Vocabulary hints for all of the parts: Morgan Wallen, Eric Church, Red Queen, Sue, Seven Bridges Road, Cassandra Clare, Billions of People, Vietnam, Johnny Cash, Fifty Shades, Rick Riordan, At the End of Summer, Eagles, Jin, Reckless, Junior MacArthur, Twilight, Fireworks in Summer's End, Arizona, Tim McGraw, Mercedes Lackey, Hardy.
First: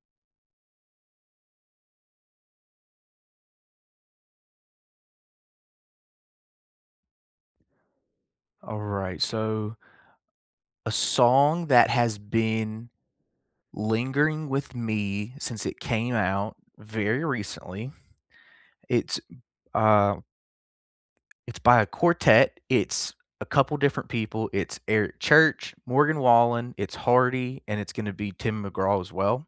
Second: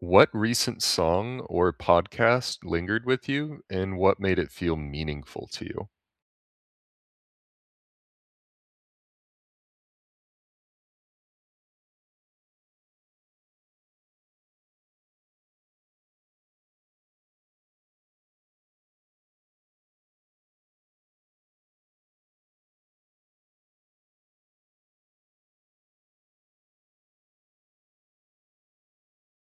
What recent song or podcast lingered with you, and what made it feel meaningful to you? Alright, so a song that has been lingering with me since it came out very recently. It's, uh it's by a quartet, it's a couple different people. It's Eric Church, Morgan Wallen, it's Hardy, and it's gonna be Tim McGraw as well.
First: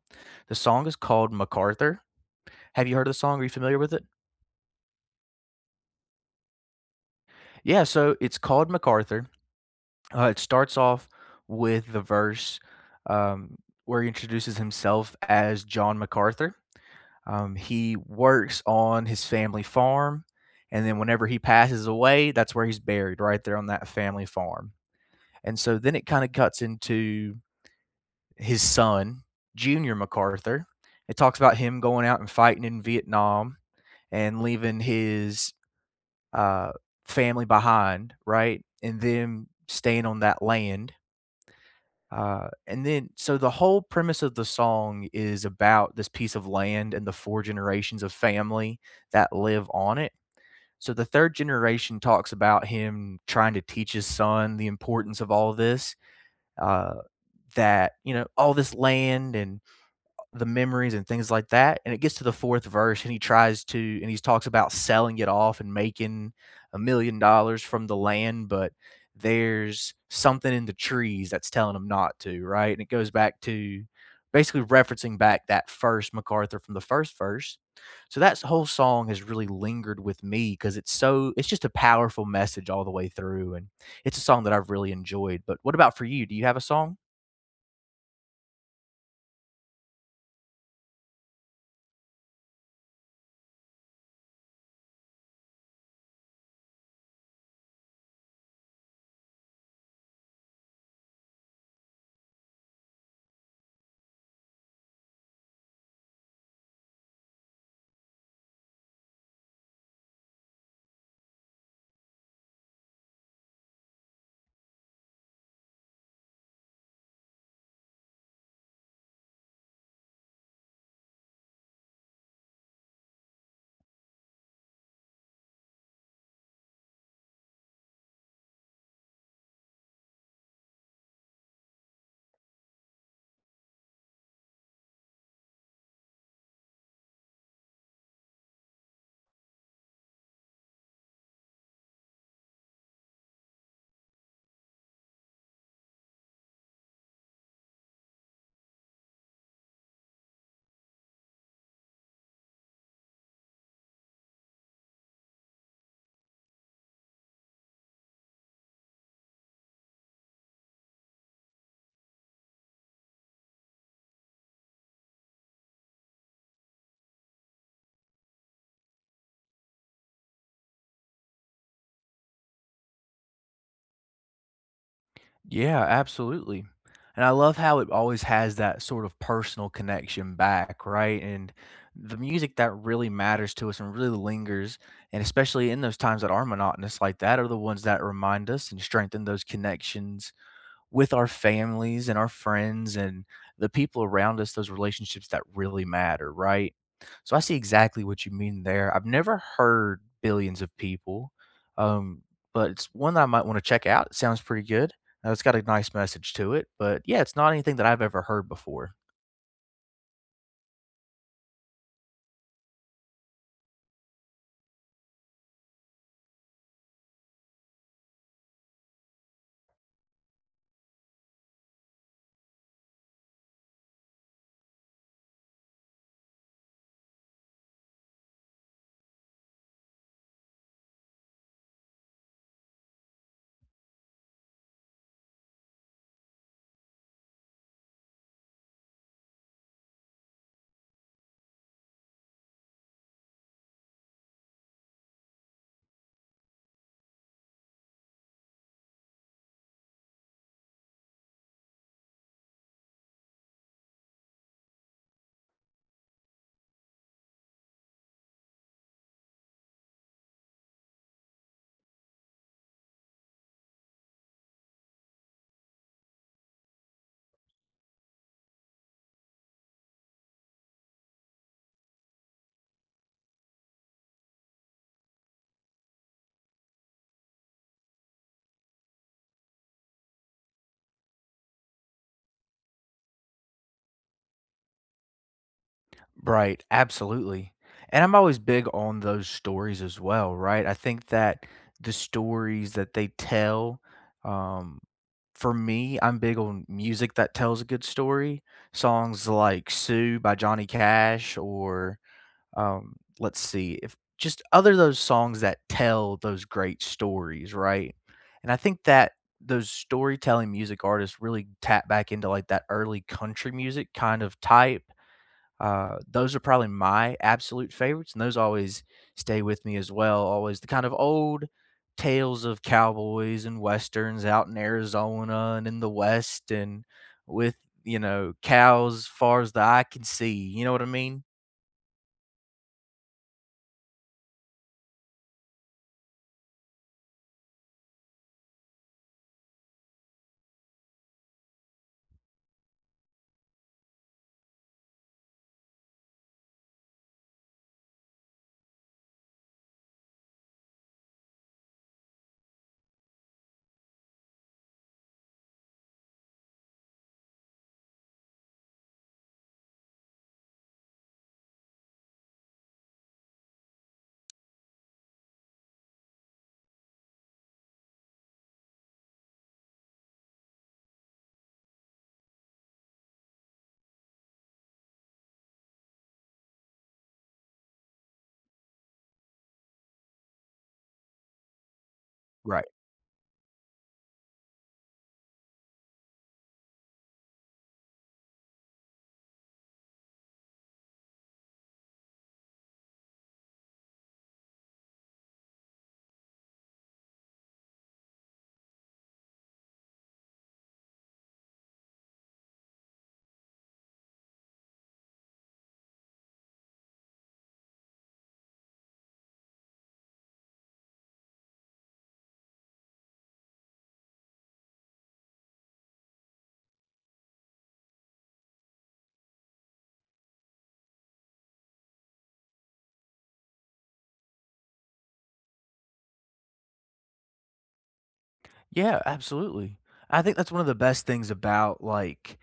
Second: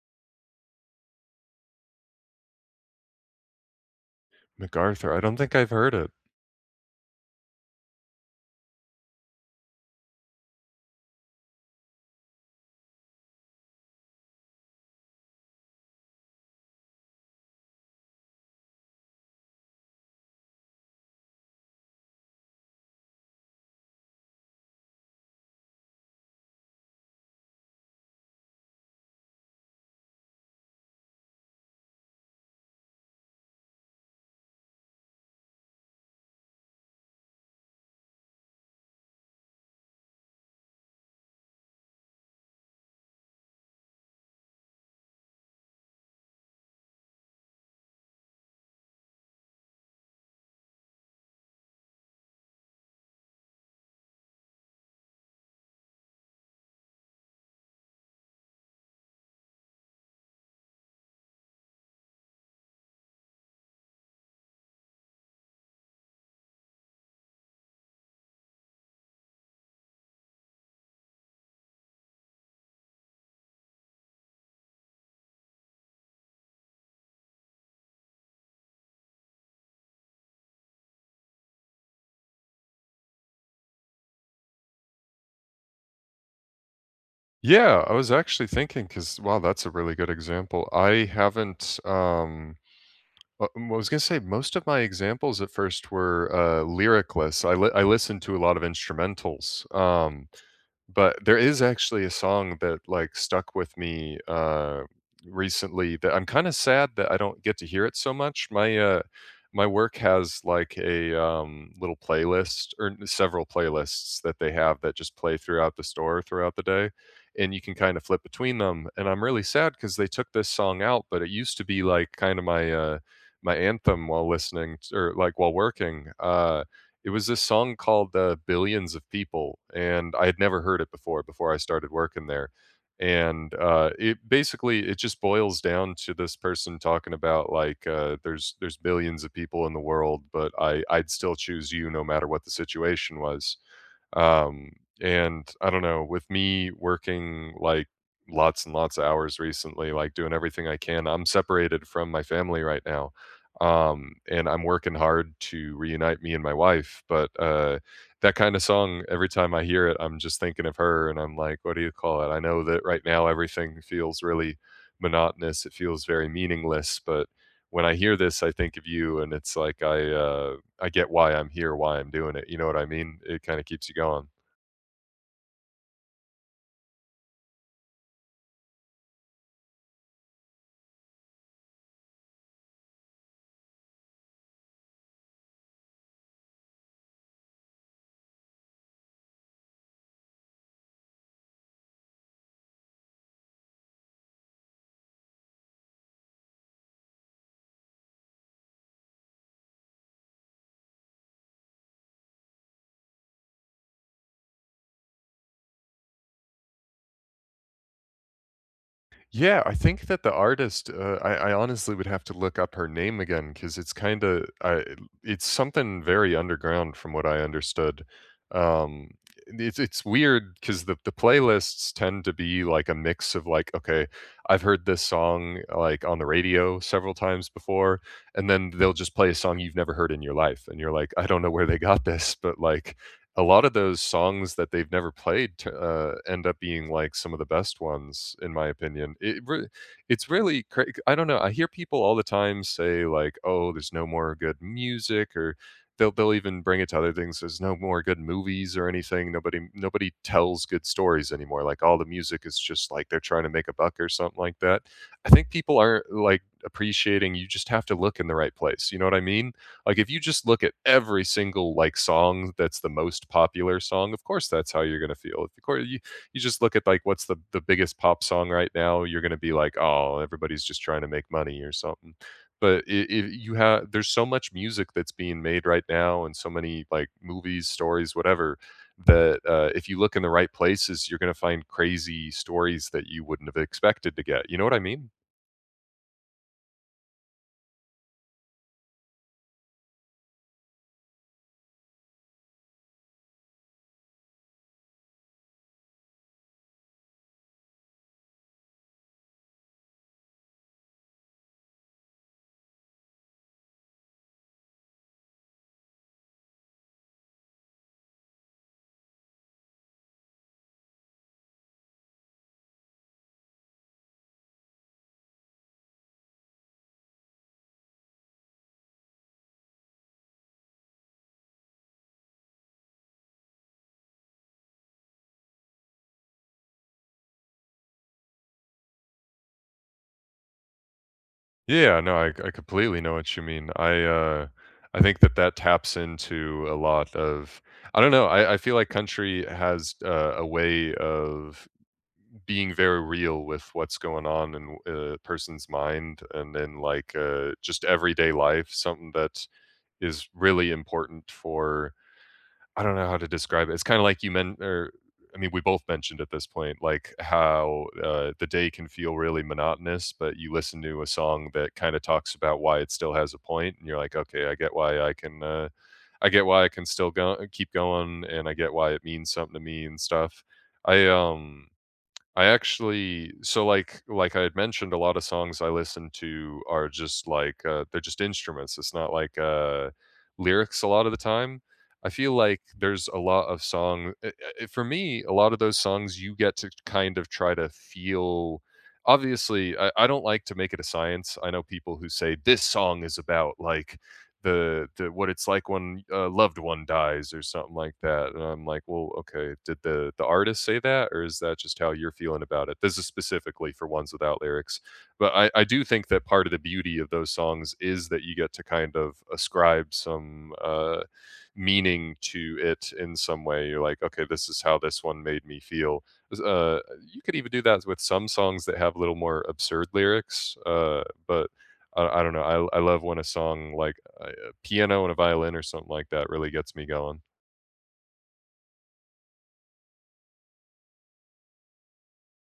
The song is called "MacArthur." Have you heard of the song? Are you familiar with it? MacArthur, I don't think I've heard it. Yeah, so it's called "MacArthur." It starts off with the verse, um, where he introduces himself as John MacArthur. He works on his family farm, and then whenever he passes away, that's where he's buried, right there on that family farm. And so then it kind of cuts into his son, Junior MacArthur. It talks about him going out and fighting in Vietnam and leaving his uh, family behind, right? And them staying on that land. And then, so the whole premise of the song is about this piece of land and the four generations of family that live on it. So the third generation talks about him trying to teach his son the importance of all this, uh, that, you know, all this land and the memories and things like that. And it gets to the fourth verse, and he tries to, and he talks about selling it off and making $1 million from the land, but there's something in the trees that's telling him not to, right? And it goes back to basically referencing back that first MacArthur from the first verse. So that whole song has really lingered with me because it's so, it's just a powerful message all the way through. And it's a song that I've really enjoyed. But what about for you? Do you have a song? Yeah, I was actually thinking because wow, that's a really good example. I haven't. I was gonna say most of my examples at first were lyricless. I listened to a lot of instrumentals. But there is actually a song that, like, stuck with me, recently that I'm kinda sad that I don't get to hear it so much. My my work has, like, a, little playlist or several playlists that they have that just play throughout the store throughout the day, and you can kinda flip between them, and I'm really sad because they took this song out, but it used to be, like, kinda my my anthem while listening t or, like, while working, it was this song called, "Billions of People," and I had never heard it before, before I started working there, and, it basically it just boils down to this person talking about, like, "There's billions of people in the world, but I'd still choose you no matter what the situation was." Um, and I don't know, with me working like lots and lots of hours recently, like doing everything I can, I'm separated from my family right now. And I'm working hard to reunite me and my wife. But that kind of song, every time I hear it, I'm just thinking of her and I'm like, what do you call it? I know that right now everything feels really monotonous, it feels very meaningless. But when I hear this, I think of you, and it's like I get why I'm here, why I'm doing it. You know what I mean? It kind of keeps you going. Yeah, absolutely. And I love how it always has that sort of personal connection back, right? And the music that really matters to us and really lingers, and especially in those times that are monotonous like that, are the ones that remind us and strengthen those connections with our families and our friends and the people around us, those relationships that really matter, right? So I see exactly what you mean there. I've never heard Billions of People, um, but it's one that I might want to check out. It sounds pretty good. It's got a nice message to it, but yeah, it's not anything that I've ever heard before. Yeah, I think that the artist, I honestly would have to look up her name again because it's kind of, I it's something very underground from what I understood. Um, it's weird because the playlists tend to be like a mix of like, okay, I've heard this song like on the radio several times before, and then they'll just play a song you've never heard in your life, and you're like, I don't know where they got this, but like a lot of those songs that they've never played t end up being, like, some of the best ones, in my opinion. It's really cra I don't know, I hear people all the time say, like, "Oh, there's no more good music," or they'll even bring it to other things, "There's no more good movies or anything, nobody tells good stories anymore," like, all the music is just, like, they're trying to make a buck or something like that. I think people aren't, like, appreciating you just have to look in the right place, you know what I mean? Like if you just look at every single like song that's the most popular song, of course that's how you're gonna feel. Of course, you just look at like what's the biggest pop song right now, you're gonna be like, oh, everybody's just trying to make money or something. But I if you have, there's so much music that's being made right now, and so many like movies, stories, whatever. That if you look in the right places, you're going to find crazy stories that you wouldn't have expected to get. You know what I mean? Right, absolutely. And I'm always big on those stories as well, right? I think that the stories that they tell, um, for me, I'm big on music that tells a good story. Songs like Sue by Johnny Cash or let's see, if just other those songs that tell those great stories, right? And I think that those storytelling music artists really tap back into like that early country music kind of type. Those are probably my absolute favorites, and those always stay with me as well. Always the kind of old tales of cowboys and westerns out in Arizona and in the West and with, you know, cows far as the eye can see. You know what I mean? Yeah, no, I completely know what you mean. I think that that taps into a lot of I don't know, I feel like country has, a way of being very real with what's going on in a person's mind and in, like, just everyday life, something that is really important for I don't know how to describe it. It's kinda like you men or I mean, we both mentioned at this point, like, how, the day can feel really monotonous, but you listen to a song that kinda talks about why it still has a point, and you're like, "Okay, I get why I get why I can still go keep going, and I get why it means something to me and stuff." I, um I actually like I had mentioned, a lot of songs I listen to are just like, they're just instruments. It's not like, lyrics a lot of the time. I feel like Right. there's a lot of for me, a lot of those songs you get to kind of try to feel obviously, I don't like to make it a science. I know people who say, "This song is about, like, the what it's like when a loved one dies or something like that. And I'm like, well, okay, did the artist say that, or is that just how you're feeling about it? This is specifically for ones without lyrics, but I do think that part of the beauty of those songs is that you get to kind of ascribe some meaning to it in some way. You're like, okay, this is how this one made me feel. Uh, you could even do that with some songs that have a little more absurd lyrics, but. I don't know. I love when a song like uh, piano and a violin or something like that really gets me going. Yeah, absolutely. I think that's one of the best things about like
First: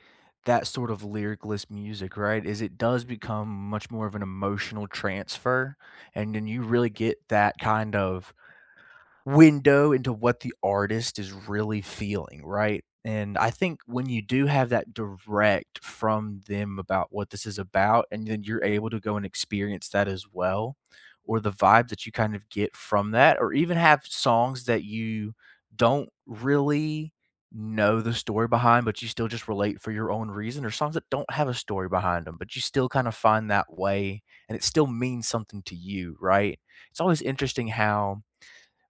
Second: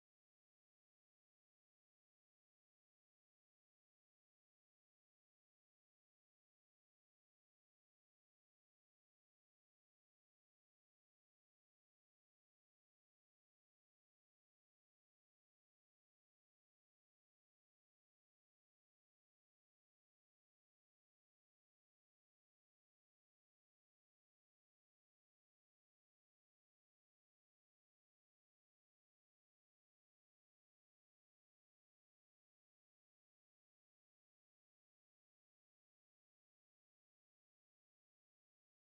that sort of lyricless music, right? Is it does become much more of an emotional transfer, and then you really get that kind of window into what the artist is really feeling, right? And I think when you do have that direct from them about what this is about, and then you're able to go and experience that as well, or the vibe that you kind of get from that, or even have songs that you don't really know the story behind, but you still just relate for your own reason, or songs that don't have a story behind them, but you still kind of find that way and it still means something to you, right? It's always interesting how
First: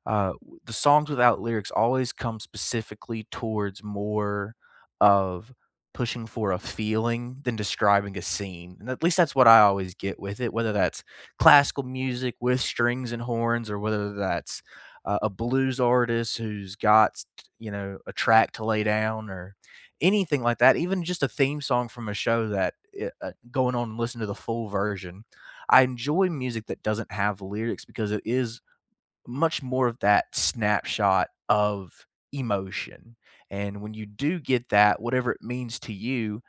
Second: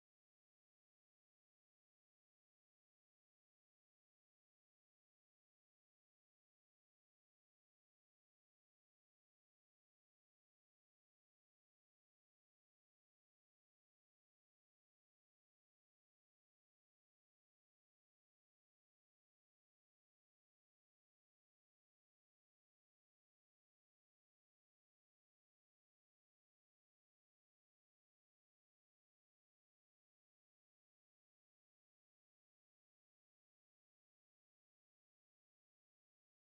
uh, the songs without lyrics always come specifically towards more of pushing for a feeling than describing a scene. And at least that's what I always get with it, whether that's classical music with strings and horns or whether that's a blues artist who's got, you know, a track to lay down or anything like that, even just a theme song from a show that going on and listen to the full version. I enjoy music that doesn't have lyrics because it is much more of that snapshot of emotion. And when you do get that, whatever it means to you,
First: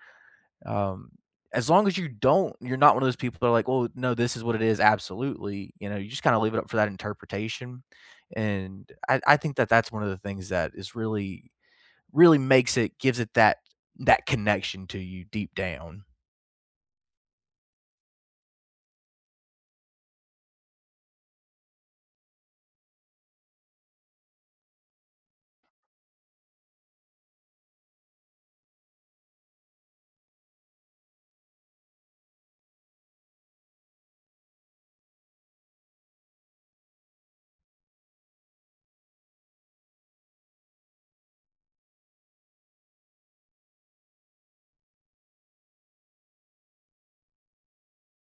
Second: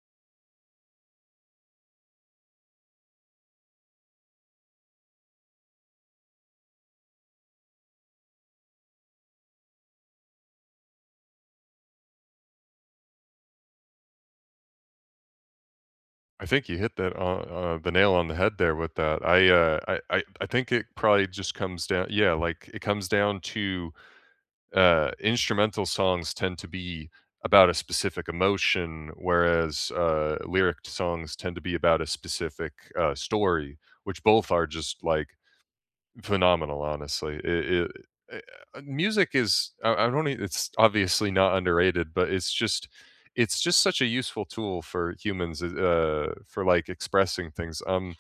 um, as long as you don't, you're not one of those people that are like, "Well, no, this is what it is." Absolutely, you know, you just kind of leave it up for that interpretation. And I think that that's one of the things that is really, really makes it gives it that that connection to you deep down. I think you hit that the nail on the head there with that. I think it probably just comes down, yeah, like it comes down to instrumental songs tend to be about a specific emotion, whereas lyric songs tend to be about a specific story, which both are just like phenomenal, honestly. Eh, Music is I don't e it's obviously not underrated, but it's just such a useful tool for humans, for, like, expressing things. Um,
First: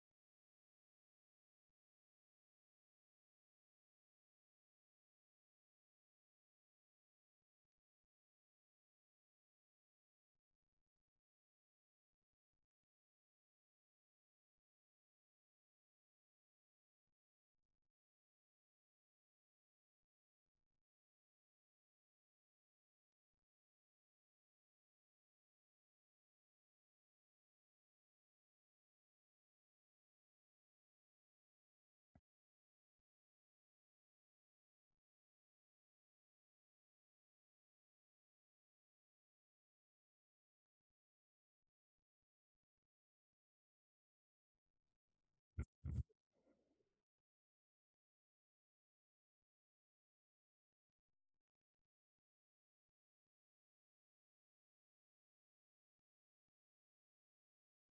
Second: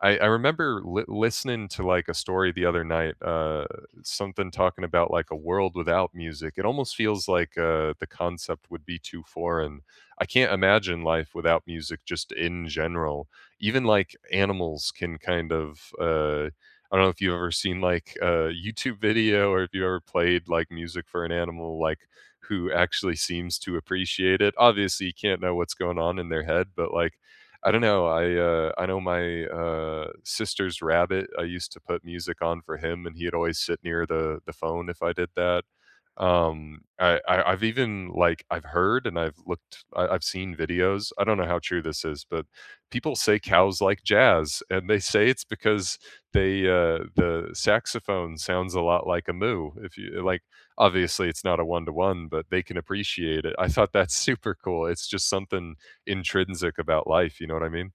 I I remember li listening to, like, a story the other night, something talking about, like, a world without music. It almost feels like, the concept would be too foreign. I can't imagine life without music just in general. Even, like, animals can kind of, I don't know if you've ever seen like a YouTube video or if you ever played like music for an animal like who actually seems to appreciate it. Obviously, you can't know what's going on in their head, but like I don't know. I know my sister's rabbit. I used to put music on for him, and he'd always sit near the phone if I did that. I, I've even I've heard and I've seen videos. I don't know how true this is, but people say cows like jazz, and they say it's because the saxophone sounds a lot like a moo. If you like, obviously it's not a one to one, but they can appreciate it. I thought that's super cool. It's just something intrinsic about life. You know what I mean?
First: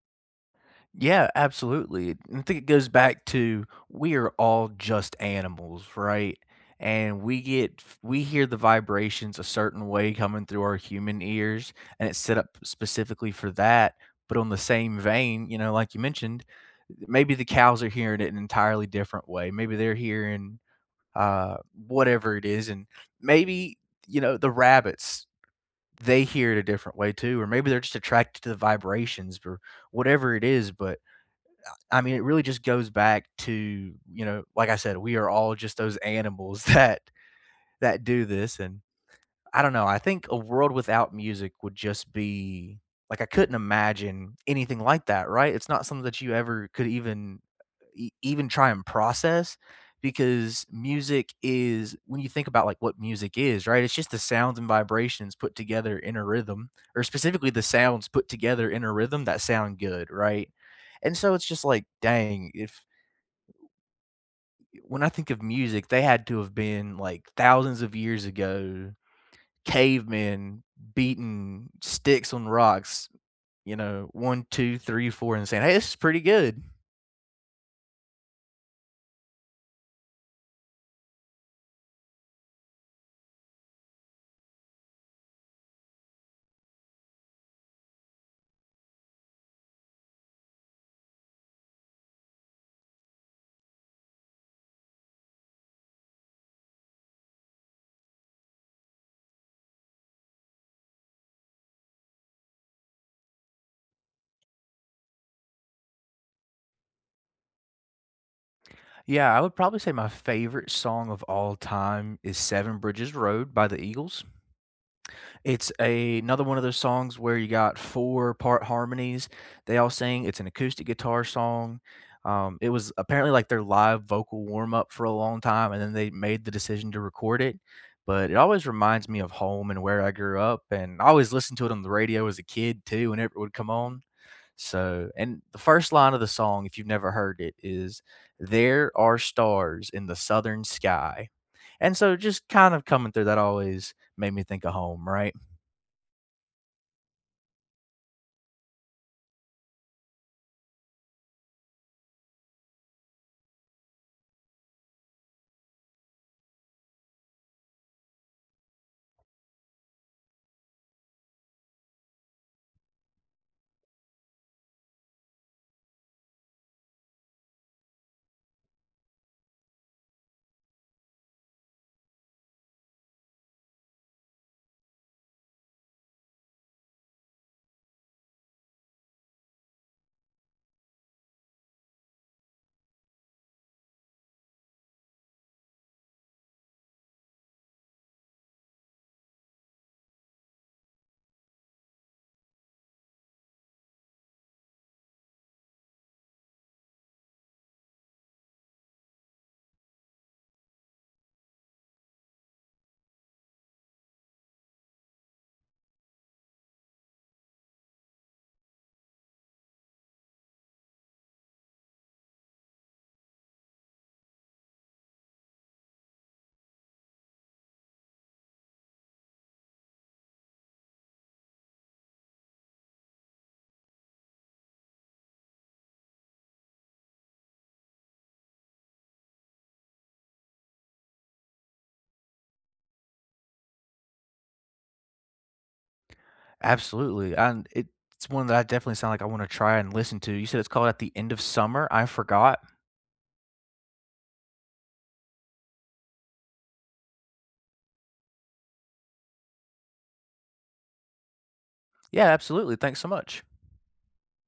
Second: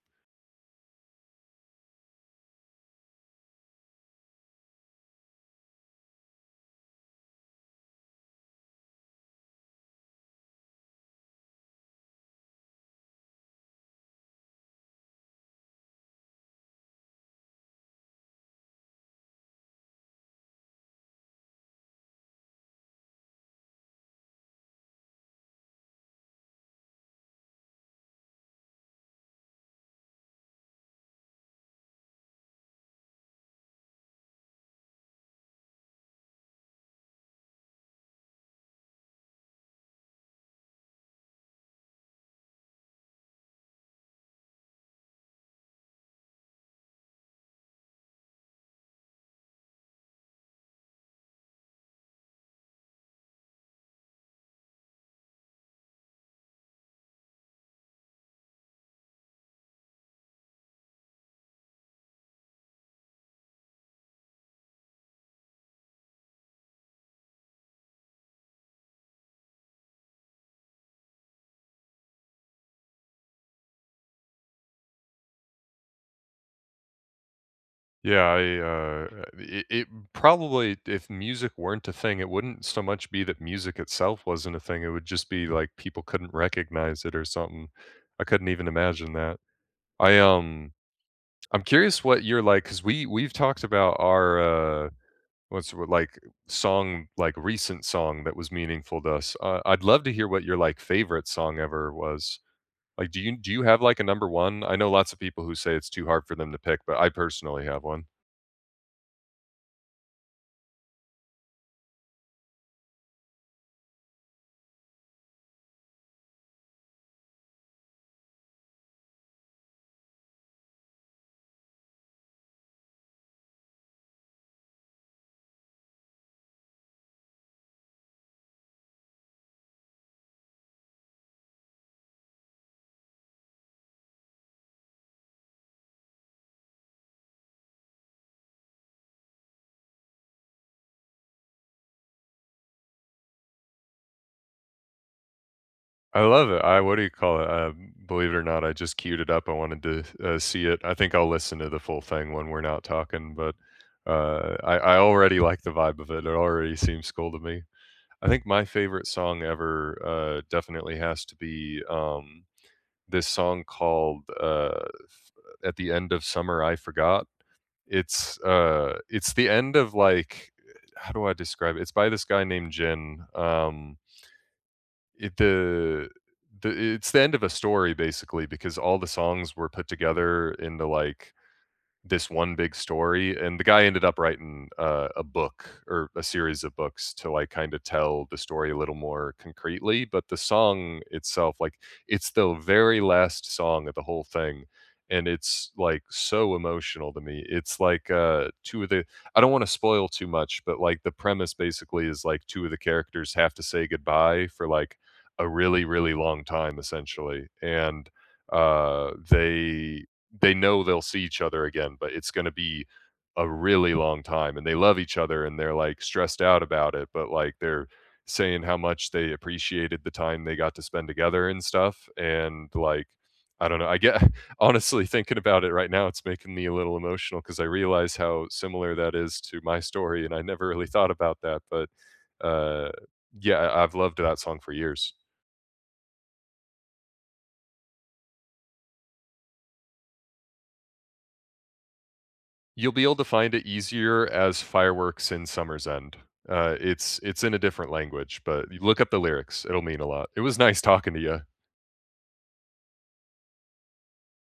Yeah, absolutely. I think it goes back to we are all just animals, right? And we get we hear the vibrations a certain way coming through our human ears, and it's set up specifically for that. But on the same vein, you know, like you mentioned, maybe the cows are hearing it an entirely different way. Maybe they're hearing uh, whatever it is, and maybe you know the rabbits they hear it a different way too, or maybe they're just attracted to the vibrations or whatever it is. But I mean, it really just goes back to, you know, like I said, we are all just those animals that that do this, and I don't know, I think a world without music would just be like, I couldn't imagine anything like that, right? It's not something that you ever could even e even try and process, because music is when you think about, like, what music is, right? It's just the sounds and vibrations put together in a rhythm, or specifically the sounds put together in a rhythm that sound good, right? And so it's just like, dang, if when I think of music, they had to have been, like, thousands of years ago cavemen beating sticks on rocks, you know, one, 2, 3, four, and saying, "Hey, this is pretty good." Yeah, I, it it probably if music weren't a thing, it wouldn't so much be that music itself wasn't a thing, it would just be, like, people couldn't recognize it or something. I couldn't even imagine that. I, um I'm curious what you're like because we've talked about our, what's w like, song like, recent song that was meaningful to us. I'd love to hear what your, like, favorite song ever was. Like, do you have, like, a number 1? I know lots of people who say it's too hard for them to pick, but I personally have one. Yeah, I would probably say my favorite song of all time is Seven Bridges Road by the Eagles. It's a another one of those songs where you got 4-part harmonies. They all sing. It's an acoustic guitar song. It was apparently, like, their live vocal warm-up for a long time, and then they made the decision to record it, but it always reminds me of home and where I grew up, and I always listened to it on the radio as a kid too whenever it would come on. So and the first line of the song, if you've never heard it, is, "There are stars in the southern sky." And so just kind of coming through that always made me think of home, right? I love it. I what do you call it? Believe it or not, I just queued it up. I wanted to see it. I think I'll listen to the full thing when we're not talking, but I already like the vibe of it. It already seems cool to me. I think my favorite song ever definitely has to be this song called f- "At the End of Summer." I forgot. It's the end of how do I describe it? It's by this guy named Jin. It the It's the end of a story basically because all the songs were put together into, like, this one big story, and the guy ended up writing, a book or a series of books to, like, kinda tell the story a little more concretely, but the song itself, like, it's the very last song of the whole thing, and it's, like, so emotional to me. It's like, two of the I don't wanna spoil too much, but, like, the premise basically is, like, two of the characters have to say goodbye for, like, a really, really long time, essentially, and, uh, they they know they'll see each other again, but it's gonna be a really long time, and they love each other, and they're, like, stressed out about it, but, like, they're saying how much they appreciated the time they got to spend together and stuff, and, like, I don't know, I get honestly, thinking about it right now, it's making me a little emotional because I realize how similar that is to my story, and I never really thought about that, but, uh, yeah, I've loved that song for years. Absolutely, and it it's one that I definitely sound like I wanna try and listen to. You said it's called At the End of Summer? I forgot. You'll be able to find it easier as Fireworks in Summer's End. It's in a different language, but you look up the lyrics, it'll mean a lot. It was nice talking to you. Yeah, absolutely, thanks so much.